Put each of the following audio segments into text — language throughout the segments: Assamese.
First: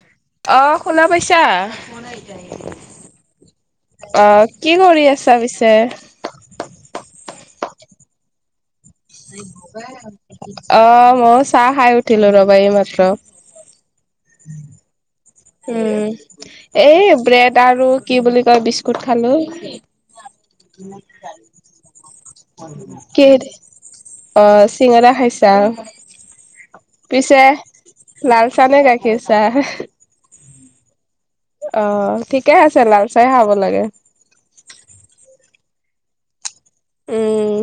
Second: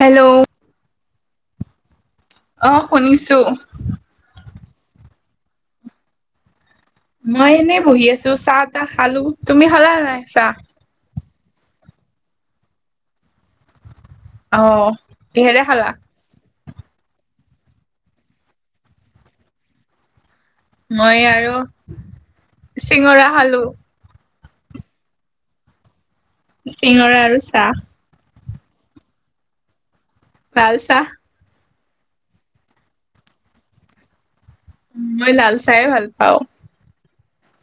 হেল্ল' অহ শুনা পাইছা? অ শুনিছো অ। কি কৰি আছা পিছে? মই এনেই বহি আছো চাত। অ, মই চাহ খাই উঠিলো ৰবা এইমাত্ৰ। অহ কিহেৰে খালা? এই ব্ৰেড আৰু কি বুলি কয় বিস্কুট খালো। মই আৰু চিঙৰা কিহে দি? খালো অ, চিঙৰা খাইছা? চিঙৰা আৰু পিছে চাহ। লাল চাহ নে গাখীৰচাহ? লাল চাহ। অ, ঠিকে আছে লাল চাহয়ে খাব লাগে। মই লাল চাহে ভাল পাওঁ। উম,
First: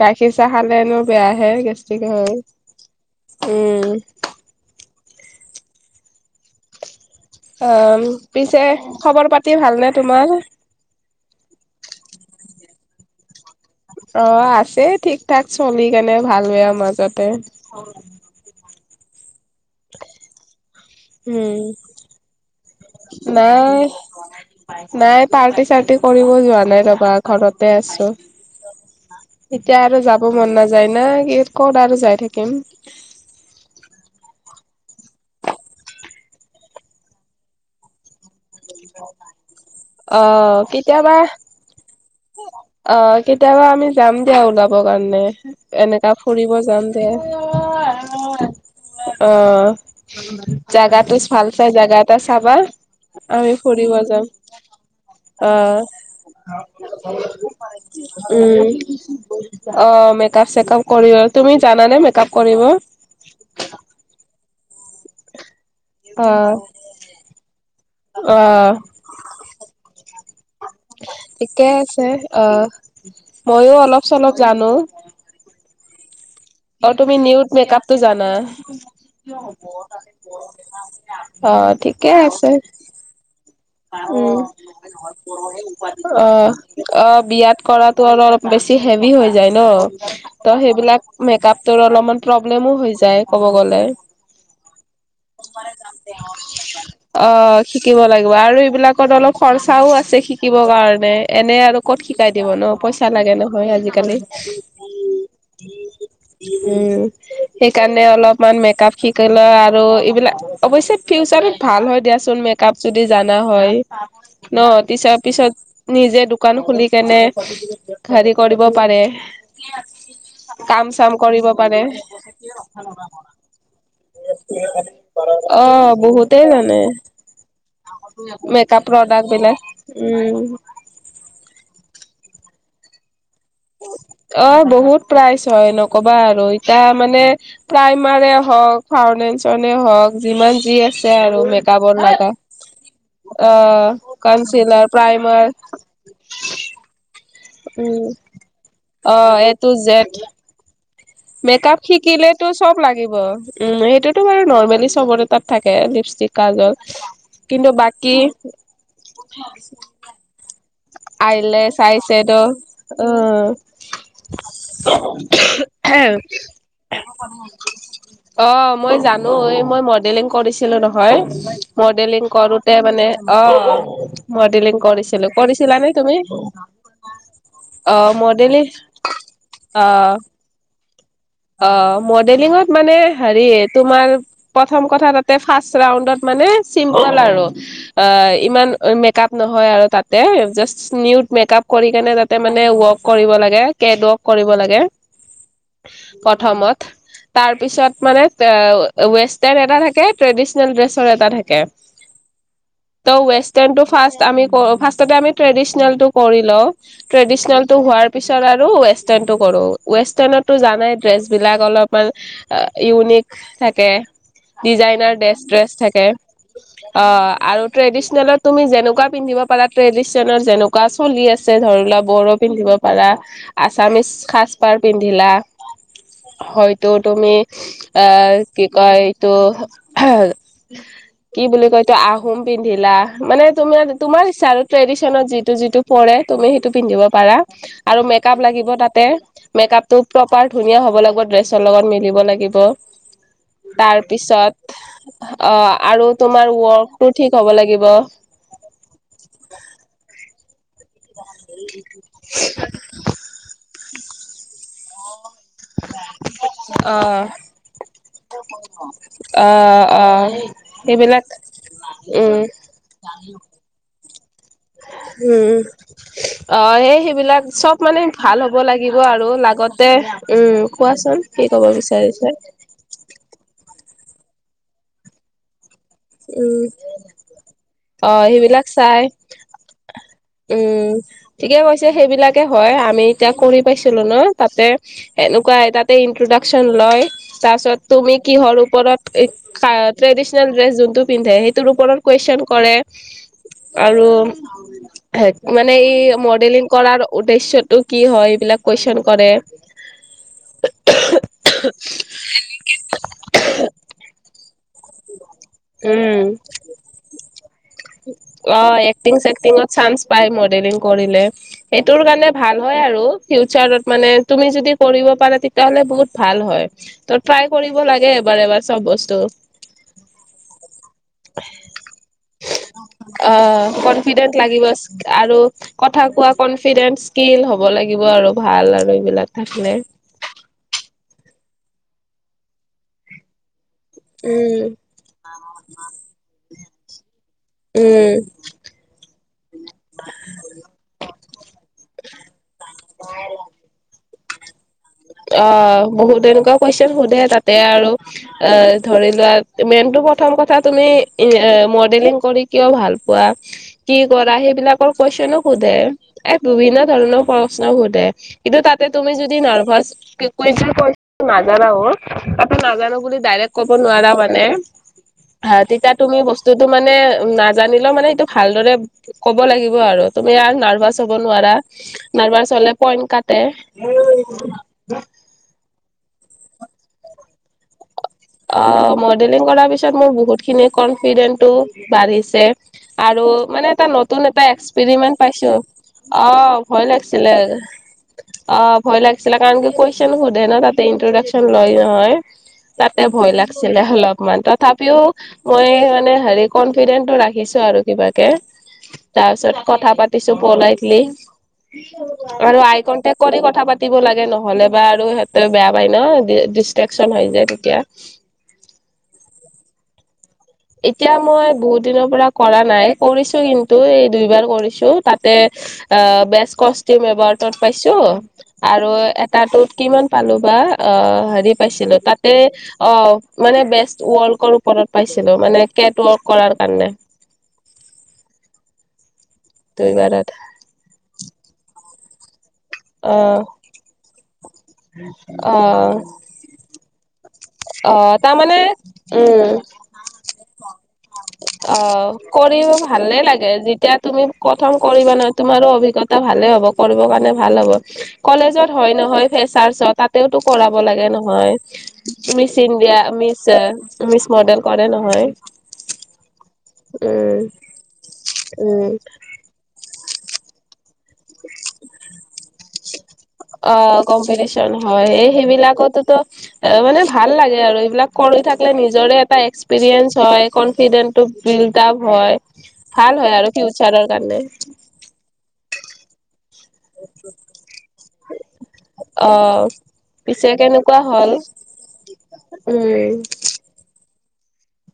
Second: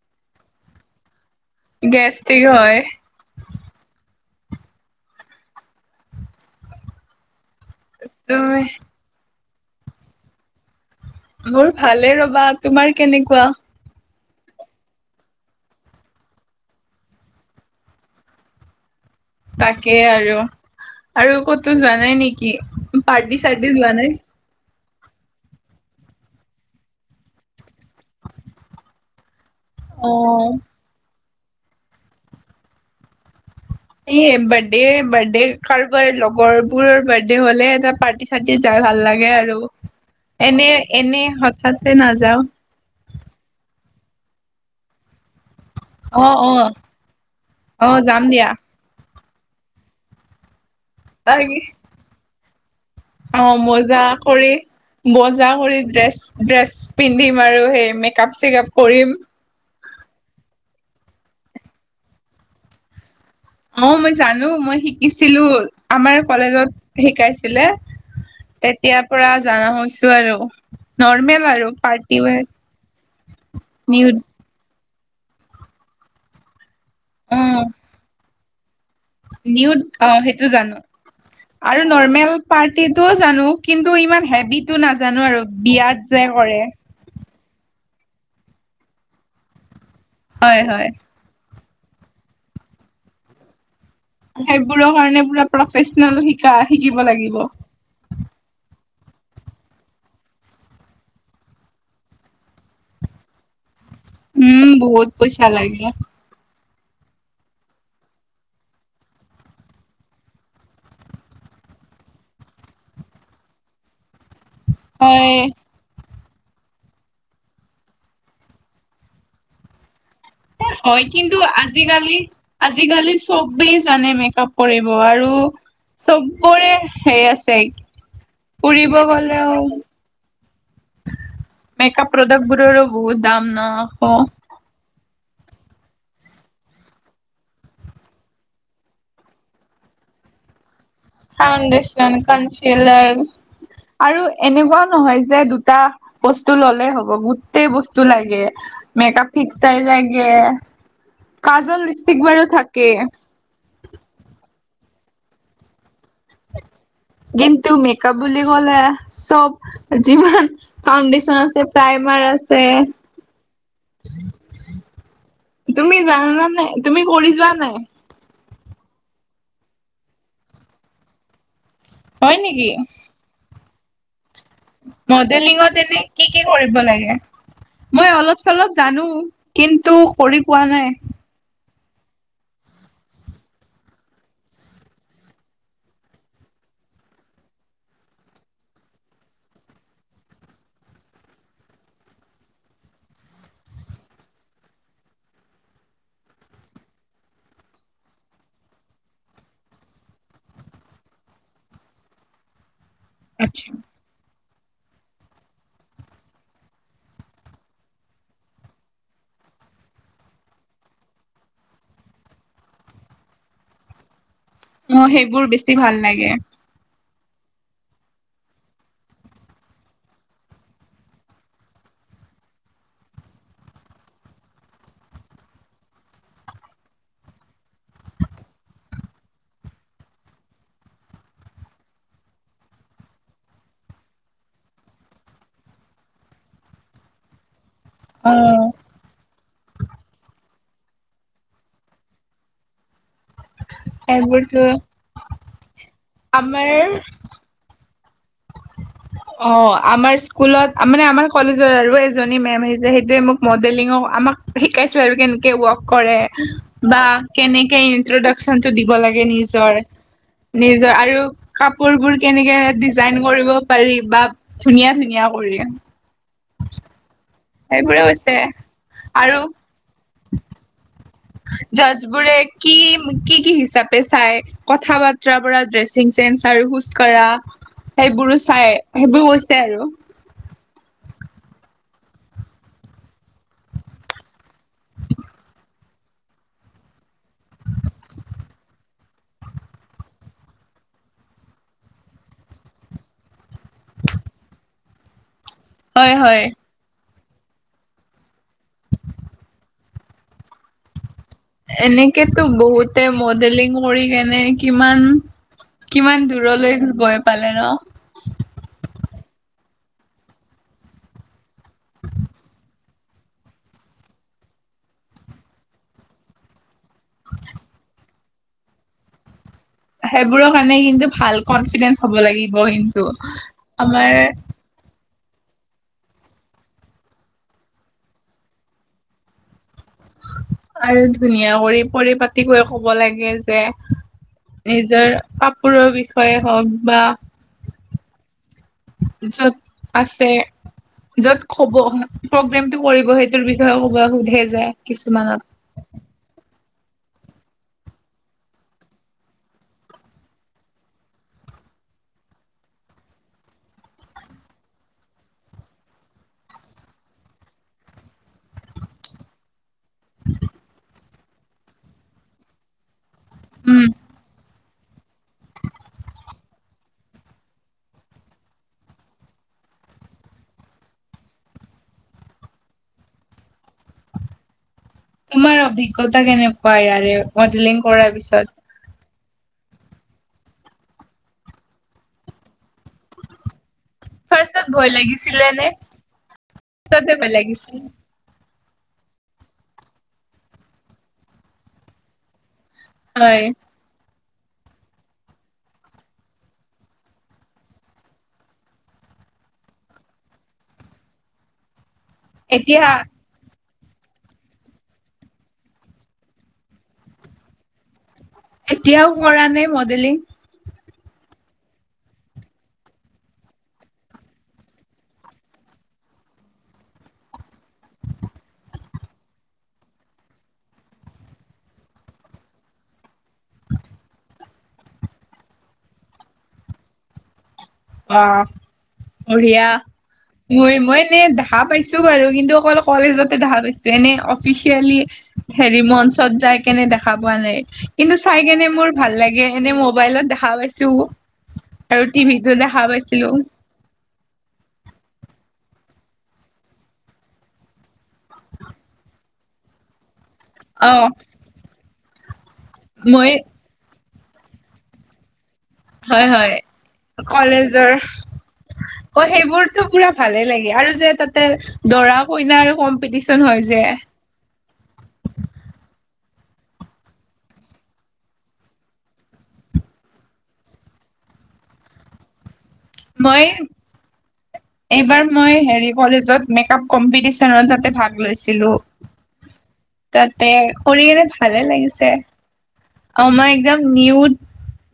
গাখীৰ চাহ খালেনো বেয়াহে, গেষ্ট্ৰিক হয়। উম। অ, তুমি পিছে খবৰ পাতি ভালনে তোমাৰ? মোৰ ভালে ৰবা, তোমাৰ কেনেকুৱা? অ, আছে ঠিক-ঠাক চলি কেনে, ভাল-বেয়া মাজতে। তাকে আৰু। আৰু উম। ক'তো যোৱা নাই নেকি? পাৰ্টি-চাৰ্টি যোৱা নাই? নাই পাৰ্টি-চাৰ্টি কৰিব যোৱা নাই, ৰবা ঘৰতে আছো। এতিয়া আৰু অ যাব মন নাযায় না। কি, ক'ত আৰু যাই থাকিম। এই বাৰ্ডে-বাৰ্ডে কাৰোবাৰ লগৰ বোৰৰ বাৰ্ডে হ'লেহে এটা পাৰ্টি তাতে যাই ভাল লাগে আৰু, অ' কেতিয়াবা এনে-এনে হঠাতে নাযাওঁ। অ' কেতিয়াবা আমি যাম দিয়া, ওলাব কাৰণে। এনেকা অ', ফুৰিব অ'। যাম দে। অ যাম দিয়া অ, জাগাটো ভাল তাকে চাই, জাগা এটা চাবা। অ আমি ফুৰিব মজা যাম। কৰি বজা কৰি আহ ড্ৰেছ ড্ৰেছ পিন্ধিম আৰু সেই মেকআপ চেকআপ উম। কৰিম অ মেকাপ চেকাপ কৰিলৈ। তুমি জানানে মেকাপ কৰিব? অ মই জানো মই শিকিছিলো। আমাৰ অ' কলেজত শিকাইছিলে। অ' তেতিয়াৰ পৰা জানা হৈছো আৰু নৰ্মেল আৰু পাৰ্টি ৱেৰ। ময়ো অলপ নিউড চলপ জানো। অ তুমি নিউত মেকআপটো জানা। নিউড অ সেইটো জানো অ আৰু ঠিকে নৰ্মেল আছে। পাৰ্টিটোও জানো কিন্তু ইমান উম হেভিটো নাজানো আৰু বিয়াত যে অ কৰে অ। বিয়াত কৰাটো অল লপ বেছি হেভি হৈ যাই ন। ত হয় হয় সেইবিলাক মেকাপ তোৰ অলপমান প্ৰব্লেমো হৈ যায় ক'ব গ'লে। সেইবোৰৰ কাৰণে পুৰা প্ৰফেচনেল শিকা শিকিব লাগিব। অ', শিকিব লাগিব আৰু এইবিলাকত অলপ খৰচাও আছে শিকিব কাৰণে এনে আৰু ক'ত শিকাই দিব ন। পইচা লাগে নহয় আজি উম বহুত পইচা লাগে। উম। সেইকাৰণে অলপমান মেকআপ শিকি ল আৰু এইবিলাক অৱশ্যে ফিউচাৰত ভাল হয় দিয়াচোন মেকআপ যদি জানা হয়। ন তিছৰ হয়। পিছত নিজে দো দোকান খুলি কেনে হেৰি কৰিব পাৰে। কাম হয় চাম কিন্তু কৰিব পাৰে। আজিকালি আজিকালি চবেই জানে মেকআপ কৰিব আৰু অ, বহুতেই চবৰে জানে। সেই আছে মেকআপ ফুৰিব প্ৰডাক্ট গ'লেও বিলাক, উম। মেকআপ প্ৰডাক্ট বোৰৰো বহুত দাম ন। অ প্ৰাইজ হয় নক'বা আৰু এতিয়া মানে প্ৰাইমাৰে হওঁক, ফাউণ্ডেচনে হওঁক। যিমান যি আছে আৰু মেকাপ ত ফাউণ্ডেচন, নাই কয়। কনচিলাৰ অ আৰু এনেকুৱাও কাউনচিলাৰ, নহয় যে প্ৰাইমাৰ দুটা বস্তু ল'লেই হ'ব। গোটেই বস্তু উম লাগে মেকাপ ফিক্সাৰ লাগে। মেক আপ কাজল, লিপষ্টিক বাৰু শিকিলেটো চব থাকে। লাগিব। উম। সেইটোতো বাৰু নৰ্মেলি চবৰে তাত থাকে‌ লিপচ কিন্তু মেকাপ বুলি কলে চব যিমান ফাউণ্ডেশচন আছে আইলেছ প্ৰাইমাৰ আইছেডো আছে অ তুমি জানানা নাই? তুমি কৰি যোৱা নাই? অ মই জানো এই মই মডেলিং কৰিছিলো নহয়। মডেলিং হয় নেকি? কৰোতে মানে অ। মডেলিং কৰিছিলো। ট্ৰেনিংত কৰিছিলানে এনে তুমি কি কি কৰিব লাগে? অ মই অলপ মডেলিং চলপ জানো কিন্তু অ কৰি পোৱা নাই। অ মডেলিঙত মানে হেৰি তোমাৰ প্ৰথম কথা তাতে ফাৰ্ষ ৰাউণ্ডত মানে চিম্পল আৰু অ ইমান মেকআপ নহয় আৱ তাত। তে জাস্ত নিউত মেকআপ কৰি কেনে তাতে মানে ৱৰ্ক কৰিব লাগে। কেড ৱৰ্ক কৰিব লাগে। প্ৰথমত। তাৰ পিছত মানে এ ৱেষ্টাৰ্ণ এটা থাকে ট্ৰেডিচনেল ড্ৰেছৰ এটা থাকে। [inaudible] ত আচ্ছা, ৱেষ্টাৰনটো ফাৰ্ষ আমি ফাৰ্ষ তাতে আমি ট্ৰেডিচিনেলটো কৰি লওঁ ট্ৰেডিচিনেলটো হোৱাৰ পিছত আৰু ৱেষ্টাৰ্ণটো কৰো। ৱেষ্টাৰ্ণতটো জানাই ড্ৰেছ বিলাক অলপমান ইউনিক থাকে। মোৰ ডিজাইনাৰ সেইবোৰ ডেছ বেছি ড্ৰেছ ভাল থাকে। লাগে। অ আৰু ট্ৰেডিচনেলত তুমি যেনেকুৱা পিন্ধিব পাৰা। ট্ৰেডিচনৰ যেনেকুৱা চলি আছে ধৰি লোৱা বড়ো পিন্ধিব পাৰা আছামিছ সাজ পাৰ পিন্ধিলা। হয়তো তুমি আহ কি কয় এইতো? কি বুলি কয় এতো আহোম পিন্ধিলা। মানে তোমাৰ তোমাৰ ইচ্ছা আৰু ট্ৰেডিশনত যিটো যিটো পৰে তুমি সেইটো পিন্ধিব পাৰা। আৰু মেকাপ অ'। লাগিব তাতে মেকাপটো প্ৰপাৰ ধুনীয়া হ'ব লাগিব ড্ৰেছৰ লগত মিলিব লাগিব। তাৰ সেইবোৰতো পিছত অ আৰু তোমাৰ আমাৰ ৱৰ্কটো ঠিক হ'ব লাগিব। অ আমাৰ স্কুলত মানে আমাৰ কলেজত আৰু এজনী মেম আহিছে সেইটোয়ে মোক মডেলিঙৰ আমাক শিকাইছো আৰু কেনে ৱৰ্ক কৰে বা কেনেকে ইন্ট্ৰডাকচন টো দিব লাগে অ নিজৰ। অ নিজৰ আৰু সেইবিলাক কাপোৰবোৰ উম কেনেকে ডিজাইন কৰিব পাৰি বা ধুনীয়া ধুনীয়া উম কৰি। অ সে সেইবিলাক চব মানে সেইবোৰে হৈছে ভাল হ'ব লাগিব আৰু লাগতে উম। কোৱাচোন কি ক'ব জাজ বোৰে বিচাৰিছে? কি কি কি হিচাপে চাই কথা বাৰ্তাৰ পৰা ড্ৰেছ ছিং চেঞ্চ উম আৰু খোজ কঢ়া, অ সেইবোৰো সেইবিলাক চাই, সেইবোৰ আৰু। উম ঠিকে কৈছে সেইবিলাকে হয়। আমি এতিয়া কৰি পাইছিলো ন, তাতে সেনেকুৱা তাতে ইন্ট্ৰডাকন লয় তাৰ পিছত তুমি কিহৰ ওপৰত ট্ৰেডিচনেল ড্ৰেছ যোন টো পিন্ধে সেইটোৰ ওপৰত কোৱেচন কৰে আৰু মানে হয় ই হয় মডেলিং কৰাৰ উদ্দেশ্যতটো কি হয় এইবিলাক কুৱেশচন কৰে। এনেকেতো বহুতে মডেলিং কৰি কেনে কিমান কিমান দূৰলৈ গৈ পাই। অঁ এক্টিং চেক্টিঙত চান্স পায় মডেলিং কৰিলে। সেইটোৰ কাৰণে ভাল হয় আৰু ফিউচাৰত মানে তুমি যদি কৰিব পাৰা তেতিয়াহলে বহুত ভাল হয়। তহ ট্ৰাই কৰিব লাগে এবাৰ এবাৰ চব বস্তু। সেইবোৰৰ কাৰণে কিন্তু ভাল কনফিডেন্স হব লাগি অঁ কনফিডেন্ট লাগিব আৰু কথা কোৱা কনফিডেন্স স্কিল হব লাগিব আৰু ভাল আৰু এইবিলাক থাকিলে। আৰু ধুনীয়া কৰি পৰিপাতি কৈ কব লাগে যে উম নিজৰ কাপোৰৰ বিষয়ে হওক বা উম। যত আছে যত কব প্ৰগ্ৰেমতটো কৰিব সেইটোৰ বিষয়ে ক'ব সোধে যে। কিছুমানত অঁ বহুত এনেকুৱা কোৱেশচন শুধে তাতে আৰু ধৰি লোৱা মেইন তহ প্ৰথম কথা তুমি মডেলিং কৰি কিয় ভাল পোৱা? কি কৰা? সেইবিলাকৰ কোৱেশচনো শুধে, এ বি বিভিন্ন ধৰণৰ প্ৰশ্ন সোধে। কিন্তু তাতে তুমি যদি নাৰ্ভাচ ক কৈ নাজানা ন তাতে নাজানো বুলি ডাইৰেক্ট ক'ব উম নোৱাৰা মানে। হা তেতিয়া তুমি বস্তুটো মানে নাজানিলেও মানে এইটো ভালদৰে ক'ব লাগিব আ ৰু তুমি আৰু নাৰ্ভাচ হব নোৱাৰা, নাৰ্ভাচ হলে পইণ্ট কাতে। তোমাৰ অভিজ্ঞতা কেনেকুৱা ইয়াৰে মডেলিং কৰাৰ আহ পিছত? মডেলিং কৰা পাছত মোৰ বহুত খিনি কনফিডেণ্টটো বাঢ়িছে আৰু মানে এটা নতুন এটা ফাৰ্ষ্টত ভয় এক্সপেৰিমেন্ট লাগিছিলে পাইছো। নে অ ভয় পিছতে লাগিছিলে। লাগিছিল অ ভয় লাগিছিলে কাৰণ কি কুৱেশন শুধে ন তাতে ইন্ট্ৰডাকচন লয় নহয় তা তে ভয় হয় লাগিছিলে অলপ। অকমান তথাপিও মই মানে হেৰি কনফিডেন্টটো ৰাখিছো আৰু কিবাকে। তাৰ পিছত কথা পাতিছো পলাইটলি, আৰু আই এতিয়া কনটেক্ কৰি কথা পাতি পাতিব লাগে নহ'লে বা আৰু সিহঁতে বেয়া পায় ন ডিষ্টট্ৰেকচন হৈ যায় তেতিয়া। এতিয়াও কৰা নাই মডেলিং? এতিয়া মই বহুত দিনৰ পৰা কৰা নাই, কৰিছো কিন্তু এই দুইবাৰ কৰিছো তাতে অ বেষ্ট কষ্টিউম এৱাৰ্ডত পাইছো, আৰু এটাটোত কিমান পালো বা অ হেৰি পাইছিলো তাতে অ মানে বেষ্ট ৱাৰ্কৰ ওপৰত পাইছিলো। মানে কেট ৱাৰ্ক কৰাৰ কাৰণে। অ বঢ়িয়া দুইবাৰত। মই মই এনে দেখা পাইছো বাৰু কিন্তু অকল অ কলেজতে দেখা পাইছোঁ এনে অফি চিয়েলি অ হেৰি মঞ্চত যাই কেনে দেখা পোৱা নাই, অ কিন্তু চাই তাৰমানে কেনে মোৰ ভাল লাগে। উম এনে মোবাইলত দেখা পাইছোঁ। অ কৰিব ভালে লাগে যেতিয়া তুমি প্ৰথম কৰিবা নহয় তোমাৰো অভিজ্ঞতা ভালে হ'ব কৰিব কাৰণে ভাল হ'ব। কলেজত হয় নহয় ফ্ৰেছাৰ্ছত তা তেওটো‌ কৰাব অ লাগে নহয় মিছ ইণ্ডিয়া মই মিছ মিছ মডেল কৰে নহয়। হয় হয় উম কলেজৰ উম। অ সেইবোৰতো পুৰা ভালে লাগে আৰু যে তাতে দৰা কইনা আৰু কম্পিটিচন হৈ অ যে। কম্পিটিচন হয় এই সেইবিলাকতোতো এ মানে ভাল লাগে আৰু এইবিলাক কৰি থাকিলে নিজৰে এটা এক্সপিৰিয়েন্ঞ্চ হয় কনফিডেন্টো বিলটাপ হয়। ভাল হয় আৰু মই কি ফীউচ্চাৰৰ কাৰণে। এইবাৰ মই হেৰি কলেজত মেকআপ কম্পিটিচনত তাতে ভাগ লৈছিলো। অ পিছে তাতে কেনেকুৱা কৰি কেনে হ'ল ভালে লাগিছে। উম অ মই একদম নিউট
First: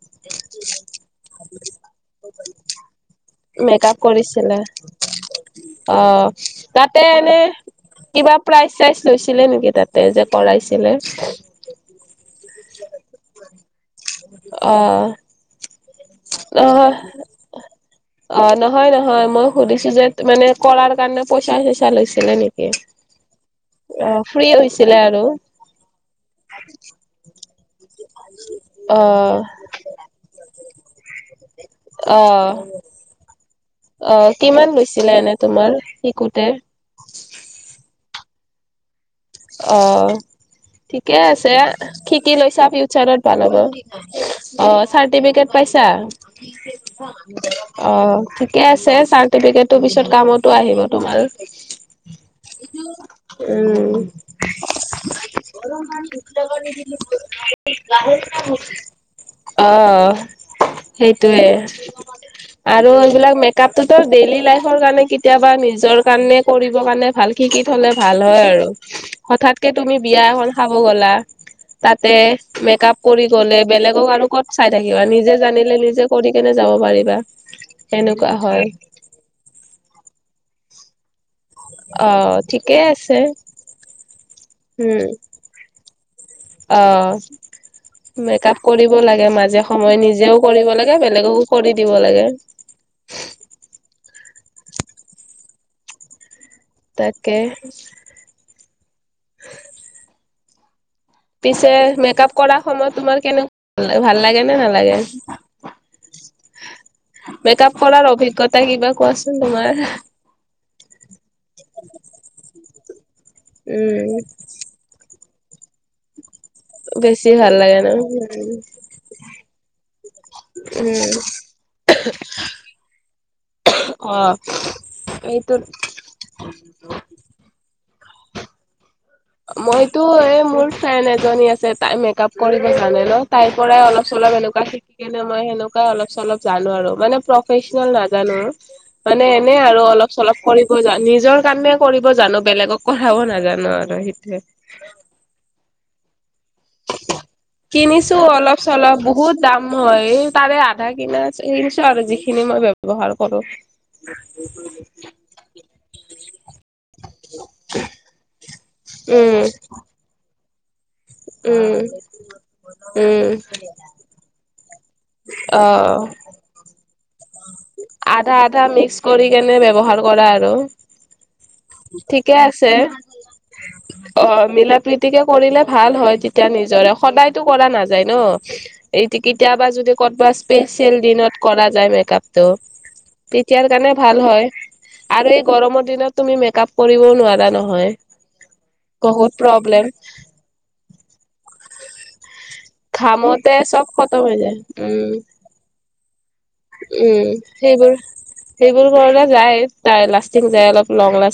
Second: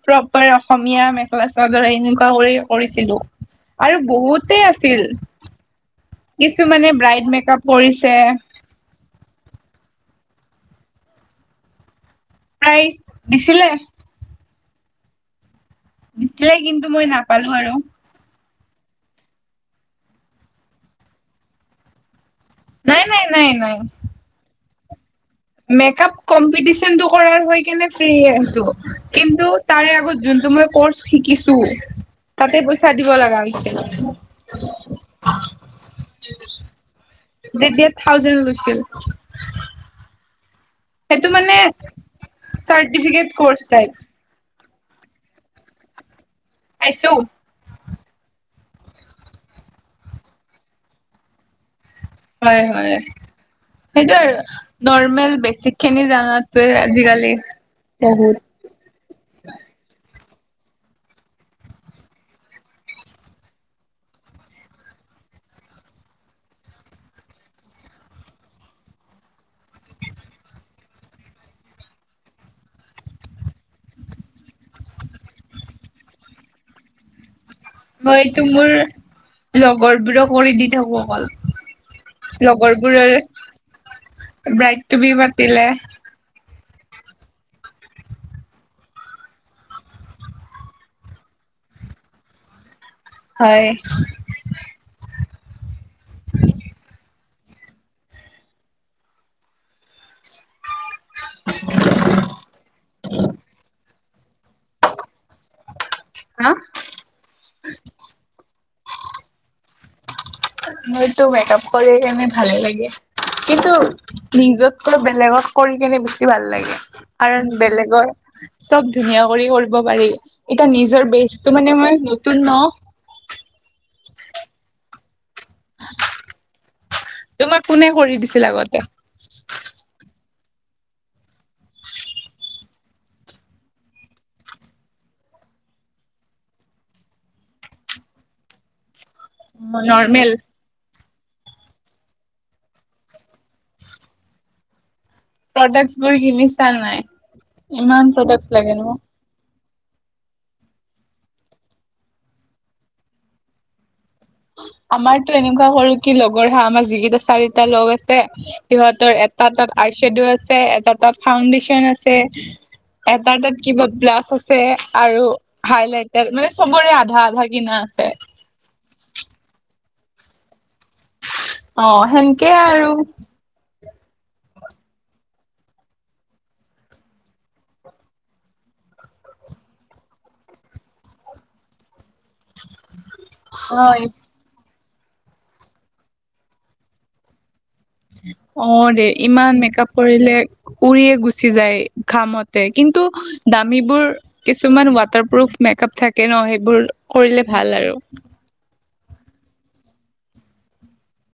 প্ৰপাৰ অসমীয়া মেখেলা চাদৰে এনেকুৱা কৰি কৰিছিলো মেকআপ আৰু বহুত কৰিছিলে তে আছিল। অ কিছুমানে তাতে ব্ৰাইড এনে মেকআপ কৰিছে কিবা প্ৰাইজ চাইজ লৈছিলে নেকি? তাতে যে কৰাইছিলে? প্ৰায় দিছিলে। অঁ। দিছিলে কিন্তু মই নাপালো আৰু। অ নহয় নহয় মই সুধিছো যে মানে কৰাৰ কাৰণে পইচা চইচা লৈছিলে নেকি? নাই নাই অ ফ্ৰী হৈছিলে আৰু। মেকাপ কম্পিটিচনটো কৰাৰ হৈ কেনে কিন্তু অ কিন্তু তাৰে আগত যোনটো মই কৰ্চ শিকিছো। অ অ। তাতে পইচা দিব লগা হৈছিল অ কিমান লৈছিলে এনে তোমাৰ শিকোতে? [unintelligible] থাউজেন লৈছিল। অ ঠিকে সেইটো আছে মানে শিকি লৈছা ফিউচাৰত চাৰ্টিফিকেট ভাল হ'ব। কৰ্চ টাইপ অ চাৰ্টিফিকেট পাইছা? পাইছো। অ ঠিকে আছে চাৰ্টিফিকেটৰ পিছত কামতো আহিব তোমাৰ। হয় হয়। উম, কিন্তু বে নৰ্মেল বেছিকখিনি জানাত যে আজিকালি। অহ সেইটোৱে। আৰু এইবিলাক মেকআপটোত ডেইলি লাইফৰ কাৰণে কেতিয়াবা নিজৰ কাৰণে কৰিব কাৰণে ভাল। শিকি থলে ভাল হয় আৰু হঠাৎকে তুমি বিয়া এ হল খাব গ'লা। তাতে মেকআপ কৰি গ'লে বেলেগক আৰু ক'ত চাই থাকিবা নিজে জানিলে নিজে কৰি কেনে যাব পাৰিবা। মই সেনেকুৱা এইটো হয় মোৰ লগৰবোৰক কৰি দি থাকো অকল। অ ঠিকেই আছে। ব্ৰাইডটো বি পাতিলে। অঁ। মেকআপ কৰিব লাগে মাজে সময়ে নিজেও কৰিব লাগে বেলেগকো কৰি দিব লাগে। হয়। [inaudible] তাকে। পিছে মেকআপ কৰা সময়ত তোমাৰ কেনেকা ভাল লাগে নে নালাগে? হা মেকআপ কৰাৰ অভিজ্ঞতা কিবা কোৱাচোন তোমাৰ? মোৰতো মেকআপ কৰি কেনে ভালে লাগে। কিন্তু উম, নিজতকৈ বেলেগত কৰি কিনে বেছি ভাল লাগে। বেছি কাৰণ ভাল লাগে ন? বেলেগৰ চব ধুনীয়া কৰি কৰিব পাৰি। এটা নিজৰ উম, বেচটো মানে মই নতুন ন। অ এইটো আছিল আগতে। মইতো এ মোৰ ফ্ৰেন্দ এজনী আছে। তাই মেকআপ কৰিব জানে ন। তাই পৰাই অলপ চলপ অলপ এনেকোৱা শিককেনে মই সেনেকোৱা অলপ চলপ জানো আৰু মানে প্ৰফেচনেল নাজানো। মানে এনে আৰু অলপ নৰ্মেল চলপ কৰিব জানো নিজৰ কামে কৰিব জানো বেলেগক কৰাব নাজানো নোৱাৰো এই সিতু এ প্ৰডাকচ বোৰ কিনি কিনিছো অলপ লাগে ন? চলপ বহুত দাম মই তাৰে আধা কিনা কিনছো আৰু যিখিনি মই ব্যৱহাৰ কৰো উম', আমাৰতো এনেকোৱা সৰু কি লগৰ হা আমাৰ যিকেইটা চাৰিটা লগ আছে সিহঁতৰ উম এটা তাত আইশ্বেড আছে, এটা তাত উম ফাউণ্ডেচন আছে, উম এটা তাত কিবা ব্লাছ আছে আৰু অ হাইলাইটাৰ, মানে চবৰে আধা আধা কিনা আছে আধা আধা মিক্স কৰি কেনে ব্যৱহাৰ কৰা আৰু অ ঠিকে সেনকে আছে আৰু অ মিলা প্ৰীতিকে কৰিলে ভাল হয় তেতিয়া নিজৰে সদায়তো কৰা নাযায় ন এই কেতিয়াবা যদি ক'ৰবাত স্পেচিয়েল দিনত কৰা যায় মেক আপ ত, তেতিয়াৰ কাৰণে ভাল হয় আৰু এই গৰমৰ দিনত তুমি মেক মেক আপ কৰিবও নোৱাৰা নহয় অ' ৰে বহুত ইমান মেক প্ৰব্লেম আপ কৰিলে উৰিয়ে গুচি যায় ঘামতে কিন্তু কিন্তু, অহ', ঘামতে চব দামীবোৰ খতম হৈ যায় কিছুমান উম ৱাটাৰ প্ৰোফ মেক‌আপ‌ থাকে তাকে নহয়, সেইবোৰ উম কৰিলে ভাল সেইবোৰ আৰু সেইবোৰ ঘৰলে যায় তাই লাষ্টিং যায়, অলপ লং লাষ্টিং